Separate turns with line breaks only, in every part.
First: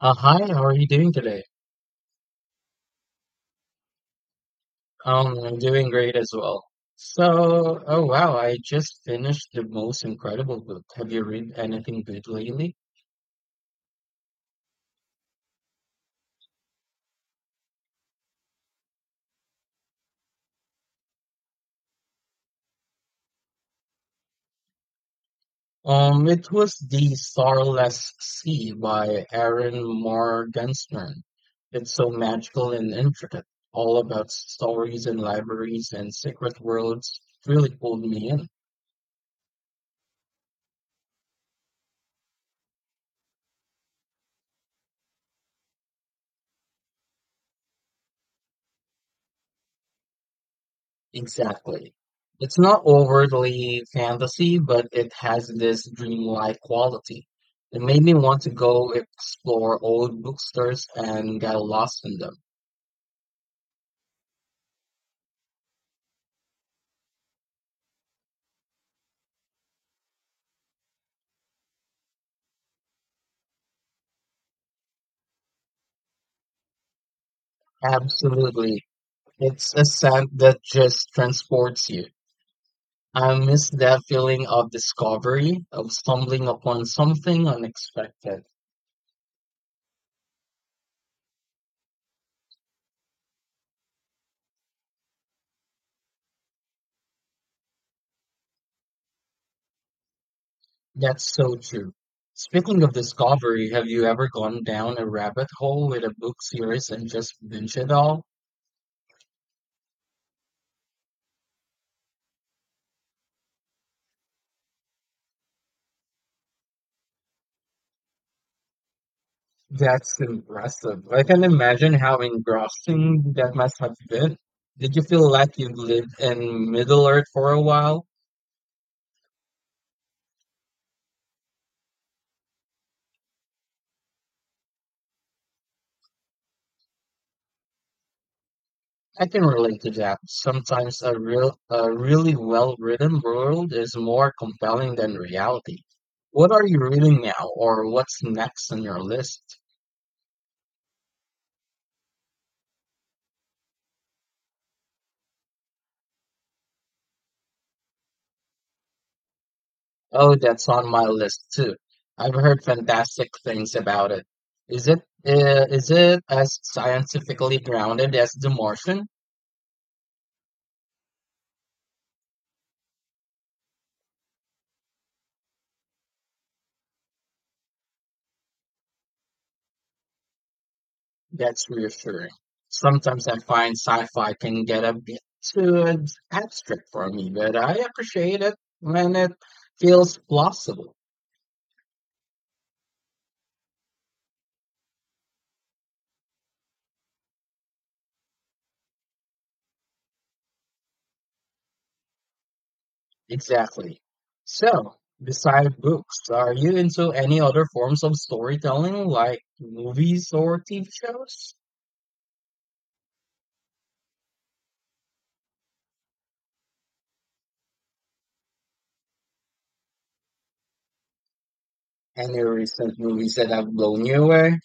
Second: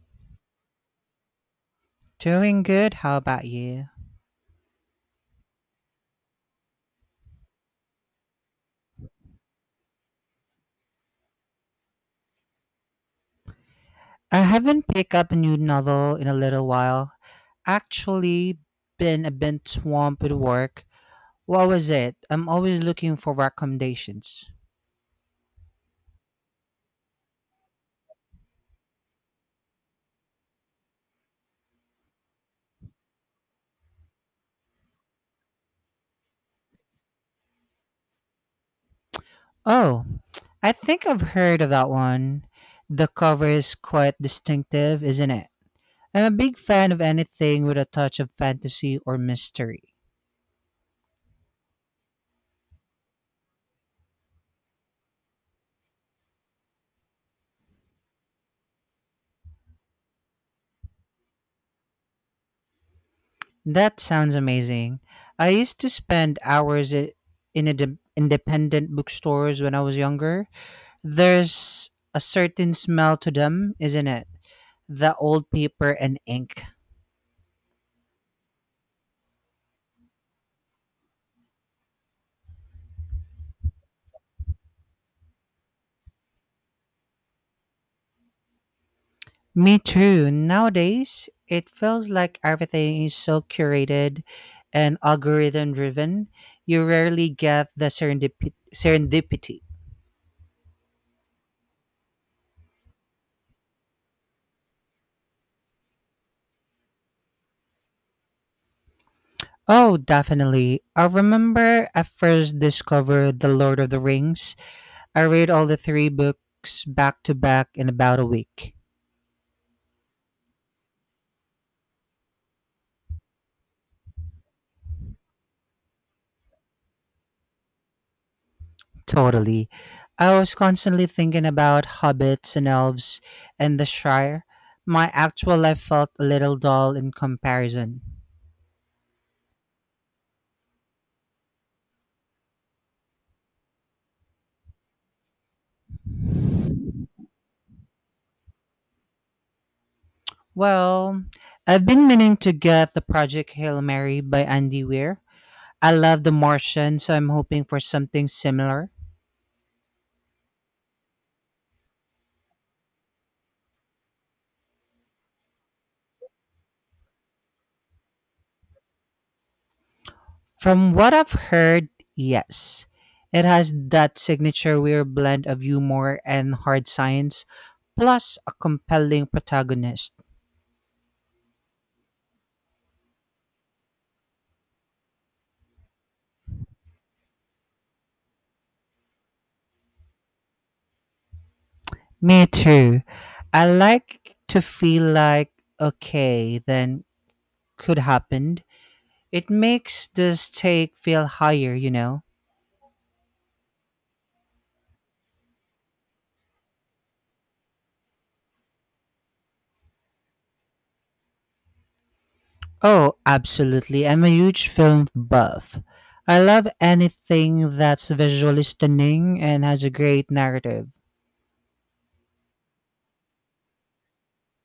Hi, how are you doing today?
Doing good. How about you?
I'm doing great as well. I just finished the most incredible book. Have you read anything good lately?
I haven't picked up a new novel in a little while. Actually, been a bit swamped with work. What was it? I'm always looking for recommendations.
It was The Starless Sea by Aaron Morgenstern. It's so magical and intricate, all about stories and libraries and secret worlds. Really pulled me in.
Oh, I think I've heard of that one. The cover is quite distinctive, isn't it? I'm a big fan of anything with a touch of fantasy or mystery.
Exactly. It's not overtly fantasy, but it has this dreamlike quality. It made me want to go explore old bookstores and get lost in them.
That sounds amazing. I used to spend hours in a independent bookstores when I was younger. There's a certain smell to them, isn't it? The old paper and ink.
Absolutely. It's a scent that just transports you. I miss that feeling of discovery, of stumbling upon something unexpected.
Me too. Nowadays, it feels like everything is so curated and algorithm driven. You rarely get the serendipity.
That's so true. Speaking of discovery, have you ever gone down a rabbit hole with a book series and just binge it all?
Oh, definitely. I remember I first discovered The Lord of the Rings. I read all the three books back to back in about a week.
That's impressive. I can imagine how engrossing that must have been. Did you feel like you lived in Middle Earth for a while?
Totally. I was constantly thinking about hobbits and elves and the Shire. My actual life felt a little dull in comparison.
I can relate to that. Sometimes a really well-written world is more compelling than reality. What are you reading now, or what's next on your list?
Well, I've been meaning to get the Project Hail Mary by Andy Weir. I love The Martian, so I'm hoping for something similar.
Oh, that's on my list too. I've heard fantastic things about it. Is it is it as scientifically grounded as The Martian?
From what I've heard, yes. It has that signature Weir blend of humor and hard science, plus a compelling protagonist.
That's reassuring. Sometimes I find sci-fi can get a bit too abstract for me, but I appreciate it when it feels plausible.
Me too. I like to feel like, okay, then could happened. It makes the stake feel higher, you know?
Exactly. So, besides books, are you into any other forms of storytelling like movies or TV shows?
Oh, absolutely. I'm a huge film buff. I love anything that's visually stunning and has a great narrative.
Any recent movies that have blown you away?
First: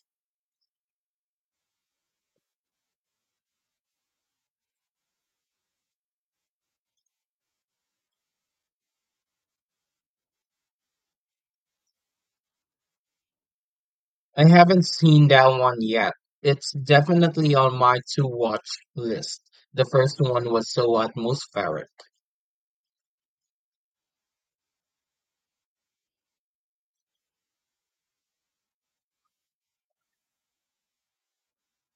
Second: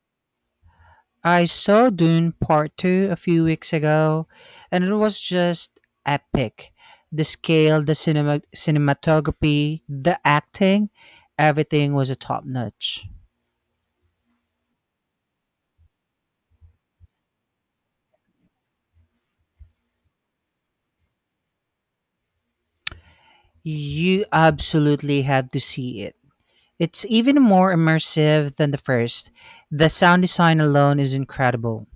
I saw Dune Part 2 a few weeks ago, and it was just epic. The scale, the cinematography, the acting, everything was a top notch.
I haven't seen that one yet. It's definitely on my to watch list. The first one was so atmospheric.
You absolutely have to see it. It's even more immersive than the first. The sound design alone is incredible.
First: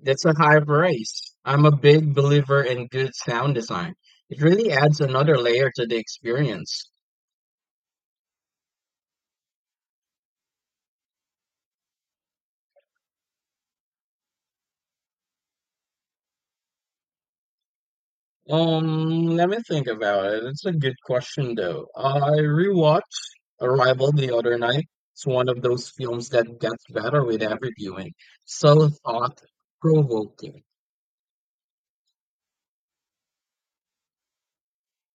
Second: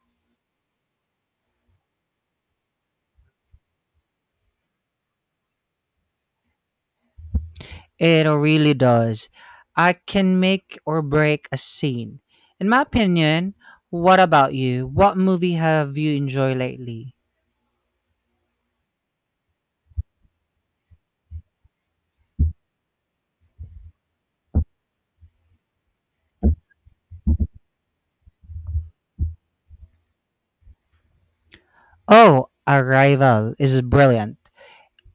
That's a high praise. I'm a big believer in good sound design. It really adds another layer to the experience.
It really does. I can make or break a scene. In my opinion, what about you? What movie have you enjoyed lately?
Let me think about it. It's a good question though. I rewatched Arrival the other night. It's one of those films that gets better with every viewing. So thought provoking.
Oh, Arrival is brilliant.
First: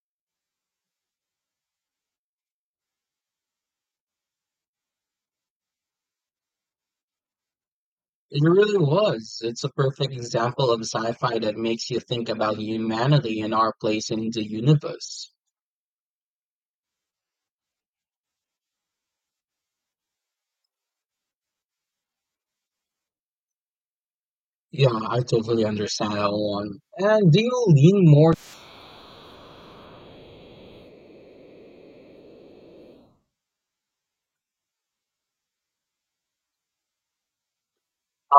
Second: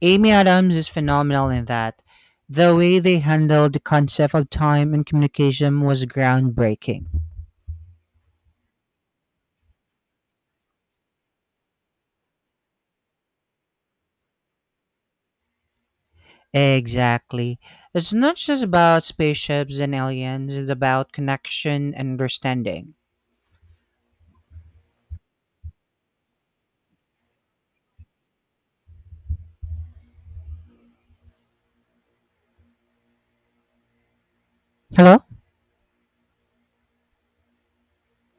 Amy Adams is phenomenal in that. The way they handled the concept of time and communication was groundbreaking.
It really was. It's a perfect example of sci-fi that makes you think about humanity and our place in the universe.
Exactly. It's not just about spaceships and aliens, it's about connection and understanding.
Yeah, I totally understand that one. And do you lean more
Hello?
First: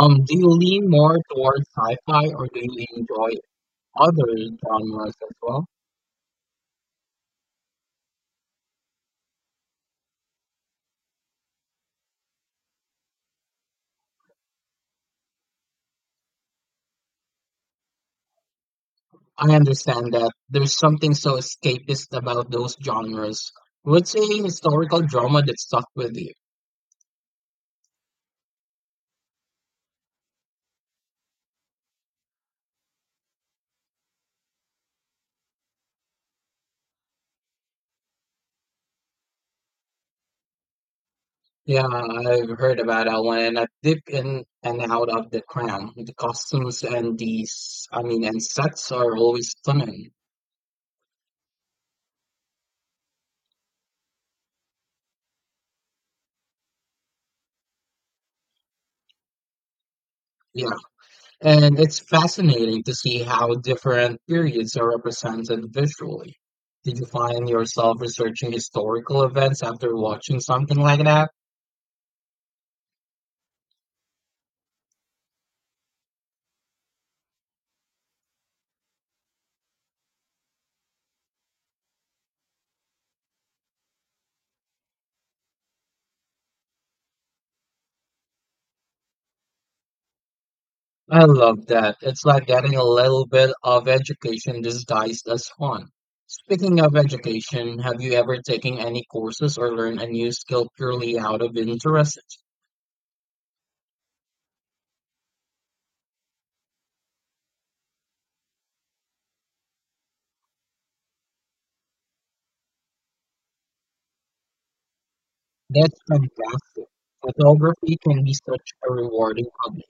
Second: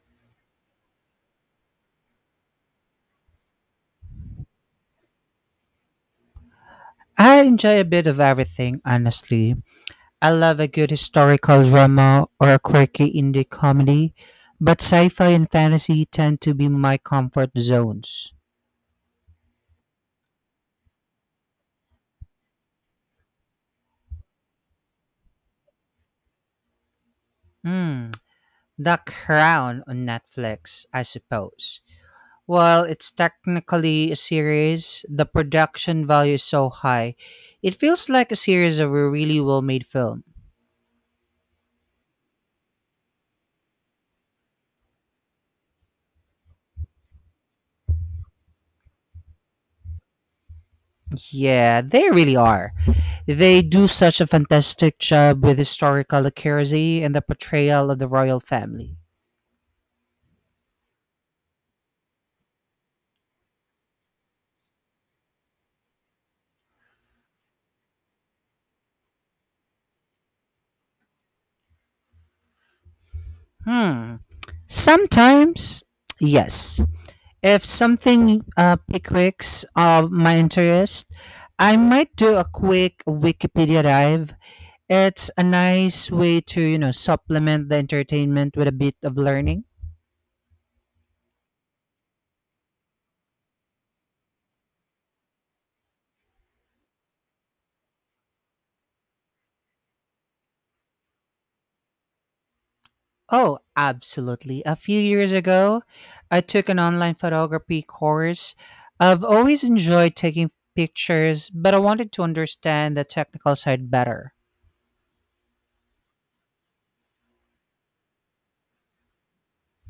Do you lean more towards sci-fi or do you enjoy other genres as well?
I enjoy a bit of everything, honestly. I love a good historical drama or a quirky indie comedy, but sci fi and fantasy tend to be my comfort zones.
I understand that there's something so escapist about those genres. What's a historical drama that stuck with you?
Hmm, The Crown on Netflix, I suppose. While it's technically a series, the production value is so high. It feels like a series of a really well made film.
Yeah, I've heard about that one and I dip in and out of the crown. The costumes and these I mean and sets are always stunning.
Yeah, they really are. They do such a fantastic job with historical accuracy and the portrayal of the royal family.
Yeah, and it's fascinating to see how different periods are represented visually. Did you find yourself researching historical events after watching something like that?
Hmm. Sometimes, yes. If something piques of my interest, I might do a quick Wikipedia dive. It's a nice way to, you know, supplement the entertainment with a bit of learning.
I love that. It's like getting a little bit of education disguised as fun. Speaking of education, have you ever taken any courses or learned a new skill purely out of interest?
Oh, absolutely. A few years ago, I took an online photography course. I've always enjoyed taking pictures, but I wanted to understand the technical side better.
That's fantastic. Photography can be such a rewarding hobby.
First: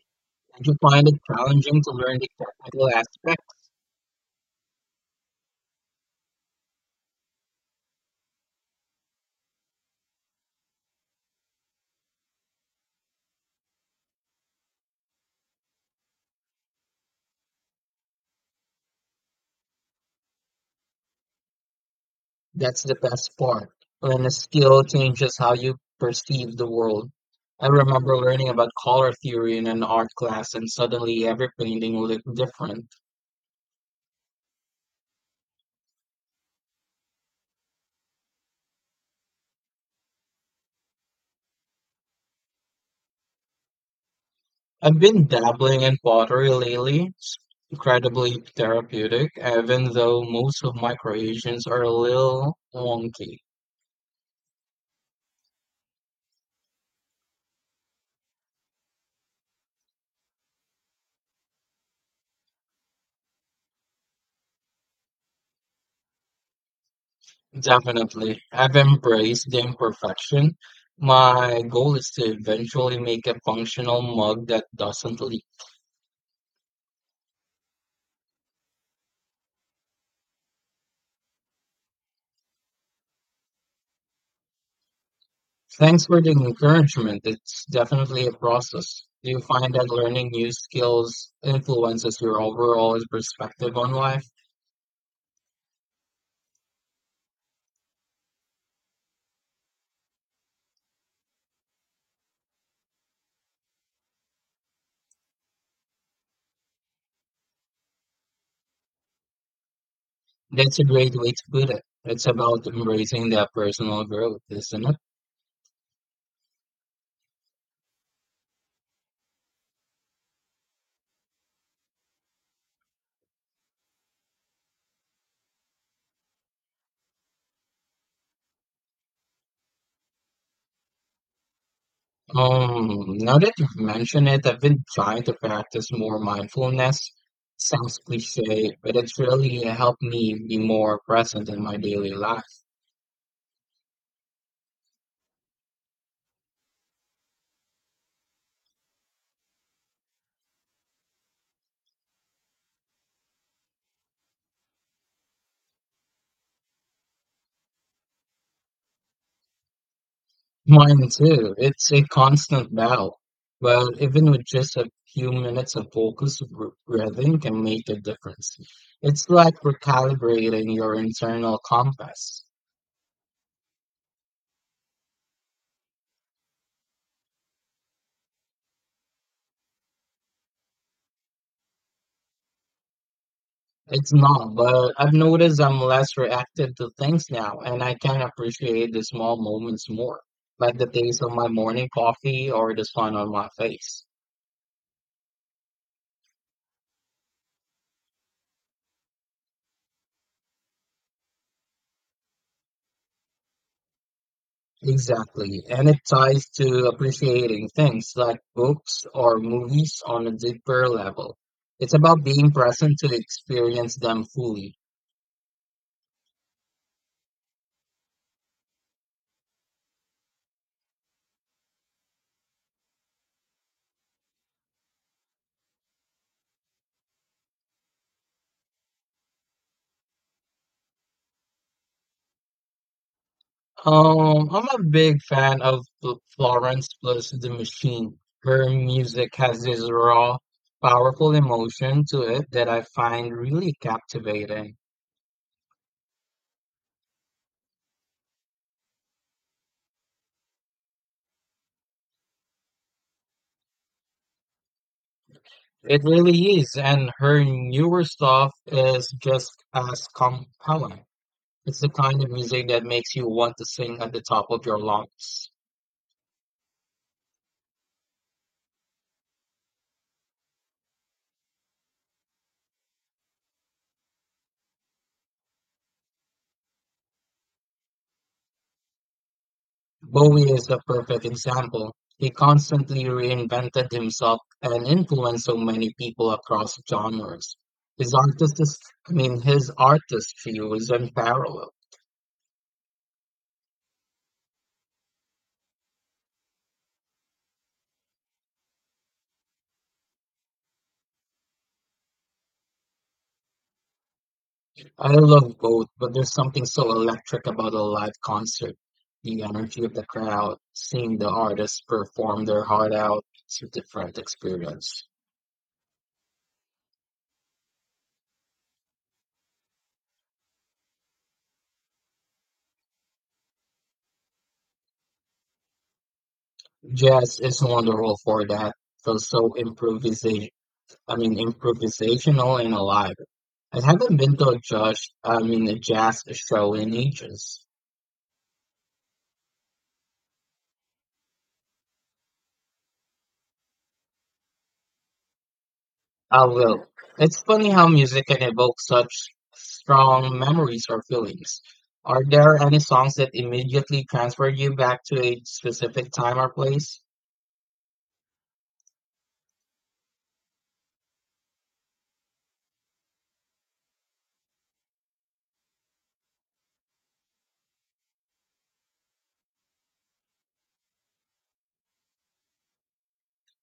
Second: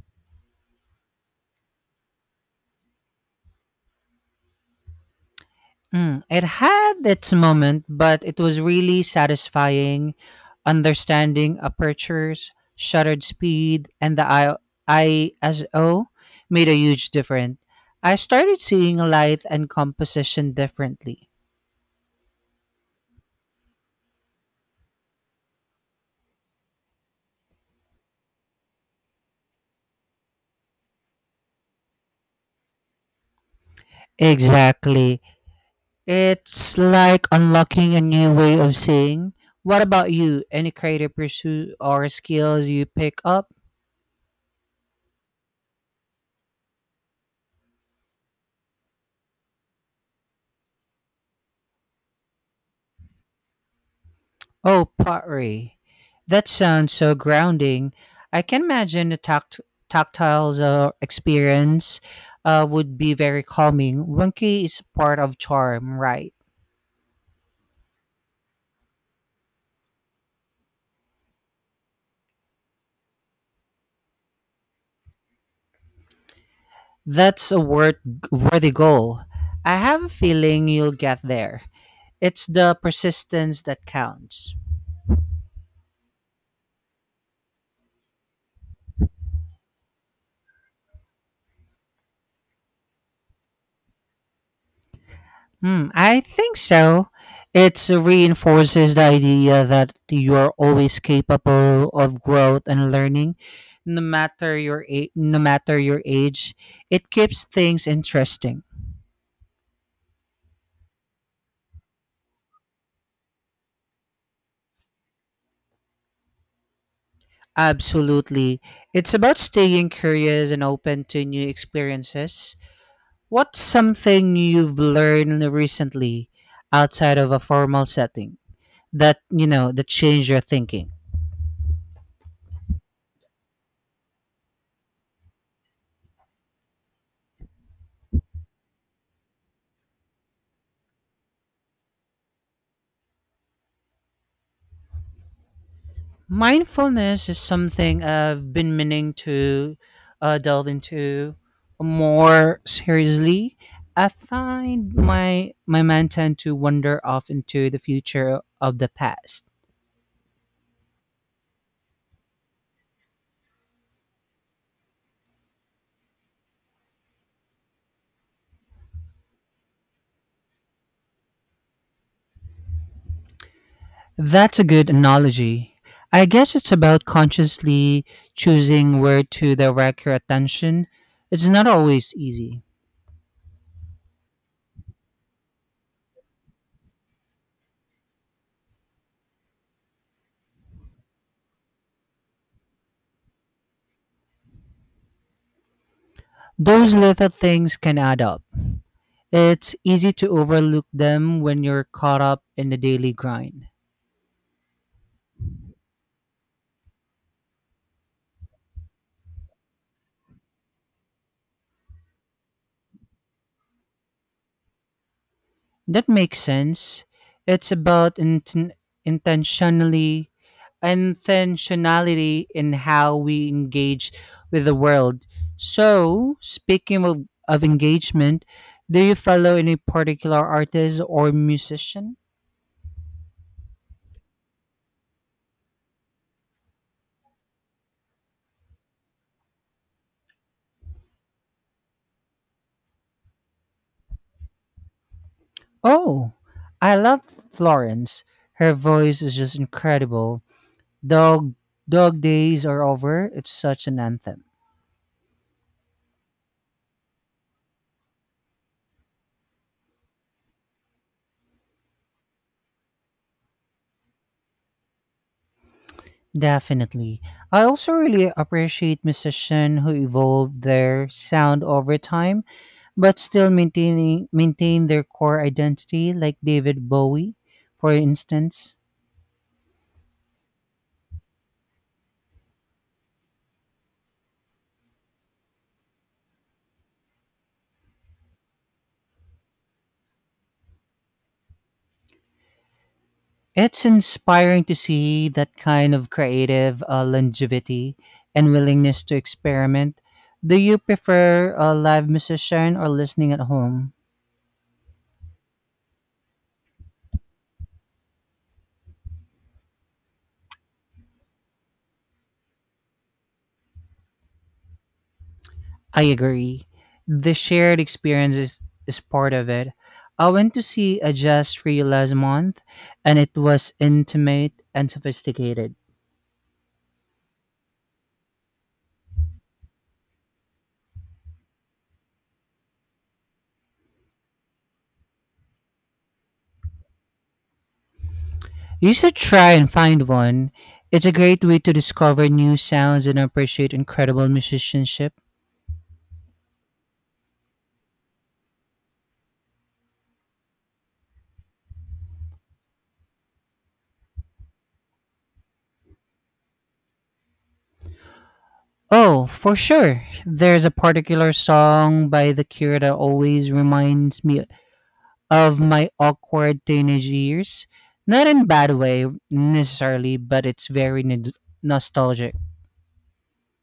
Did you find it challenging to learn the technical aspect?
Mm, it had its moment, but it was really satisfying understanding apertures, shutter speed, and the ISO made a huge difference. I started seeing light and composition differently.
That's the best part. When a skill changes how you perceive the world. I remember learning about color theory in an art class, and suddenly every painting looked different.
Exactly. It's like unlocking a new way of seeing. What about you? Any creative pursuit or skills you pick up?
I've been dabbling in pottery lately. It's incredibly therapeutic, even though most of my creations are a little wonky.
Oh, pottery. That sounds so grounding. I can imagine the tactile experience would be very calming. Winky is part of charm, right?
Definitely. I've embraced the imperfection. My goal is to eventually make a functional mug that doesn't leak.
That's a worthy goal. I have a feeling you'll get there. It's the persistence that counts.
Thanks for the encouragement. It's definitely a process. Do you find that learning new skills influences your overall perspective on life?
Hmm, I think so. It reinforces the idea that you're always capable of growth and learning, no matter your age. It keeps things interesting.
That's a great way to put it. It's about embracing that personal growth, isn't it?
Absolutely. It's about staying curious and open to new experiences. What's something you've learned recently outside of a formal setting that, you know, that changed your thinking?
Now that you've mentioned it, I've been trying to practice more mindfulness. Sounds cliche, but it's really helped me be more present in my daily life.
Mindfulness is something I've been meaning to delve into more seriously. I find my mind tend to wander off into the future of the past.
Mine too. It's a constant battle. But even with just a few minutes of focused breathing can make a difference. It's like recalibrating your internal compass.
That's a good analogy. I guess it's about consciously choosing where to direct your attention. It's not always easy.
It's not, but I've noticed I'm less reactive to things now, and I can appreciate the small moments more, like the taste of my morning coffee or the sun on my face.
Those little things can add up. It's easy to overlook them when you're caught up in the daily grind.
Exactly. And it ties to appreciating things like books or movies on a deeper level. It's about being present to experience them fully.
That makes sense. It's about inten- intentionally intentionality in how we engage with the world. So, speaking of engagement, do you follow any particular artist or musician?
I'm a big fan of Florence plus the Machine. Her music has this raw, powerful emotion to it that I find really captivating.
Oh, I love Florence. Her voice is just incredible. Dog Dog Days Are Over. It's such an anthem.
It really is, and her newer stuff is just as compelling. It's the kind of music that makes you want to sing at the top of your lungs.
Definitely. I also really appreciate musicians who evolve their sound over time, but still maintaining maintain their core identity, like David Bowie, for instance.
Bowie is the perfect example. He constantly reinvented himself and influenced so many people across genres. His artist, is, his artistry was unparalleled.
It's inspiring to see that kind of creative longevity and willingness to experiment. Do you prefer a live musician or listening at home?
I love both, but there's something so electric about a live concert. The energy of the crowd, seeing the artists perform their heart out, it's a different experience.
I agree. The shared experience is part of it. I went to see a jazz trio last month, and it was intimate and sophisticated.
Jazz is wonderful for that. So so improvisation. Improvisational and alive. I haven't been to a judge. I mean, a jazz show in ages.
You should try and find one. It's a great way to discover new sounds and appreciate incredible musicianship.
I will. It's funny how music can evoke such strong memories or feelings. Are there any songs that immediately transfer you back to a specific time or place?
Oh, for sure. There's a particular song by The Cure that always reminds me of my awkward teenage years. Not in a bad way necessarily, but it's very nostalgic.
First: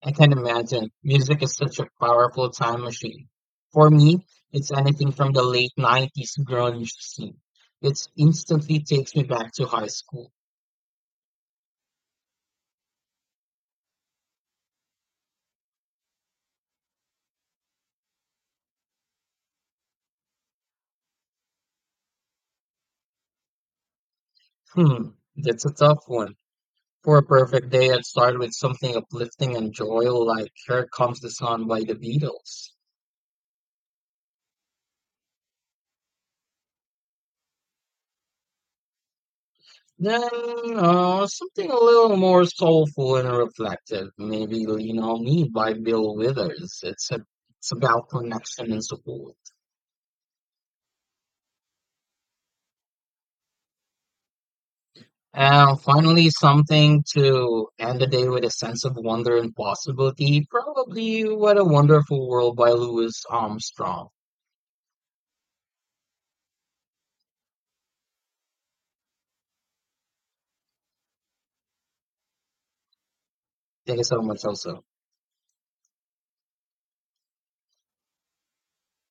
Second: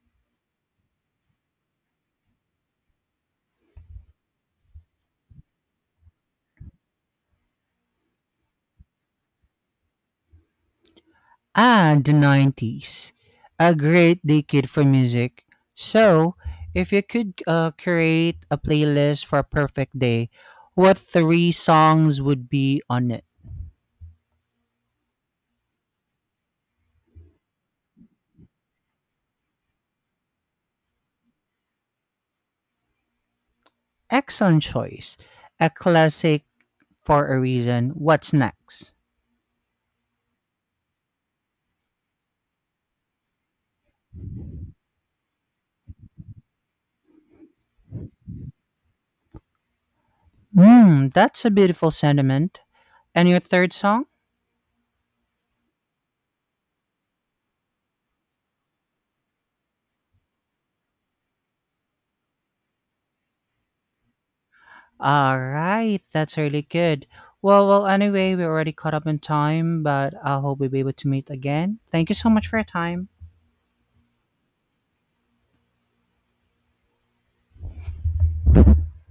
I can imagine. Music is such a powerful time machine. For me, it's anything from the late 90s grunge scene. It instantly takes me back to high school.
And the 90s. A great decade for music. So, if you could create a playlist for a perfect day, what three songs would be on it?
Hmm, that's a tough one. For a perfect day, I'd start with something uplifting and joyful like Here Comes the Sun by the Beatles.
Excellent choice. A classic for a reason. What's next?
Then, something a little more soulful and reflective. Maybe Lean On Me by Bill Withers. It's about connection and support.
Hmm, that's a beautiful sentiment. And your third song?
And finally, something to end the day with a sense of wonder and possibility. Probably What a Wonderful World by Louis Armstrong.
All right, that's really good. Well, anyway, we're already caught up in time, but I hope we'll be able to meet again. Thank you so much for your time.
Thank you so much, also.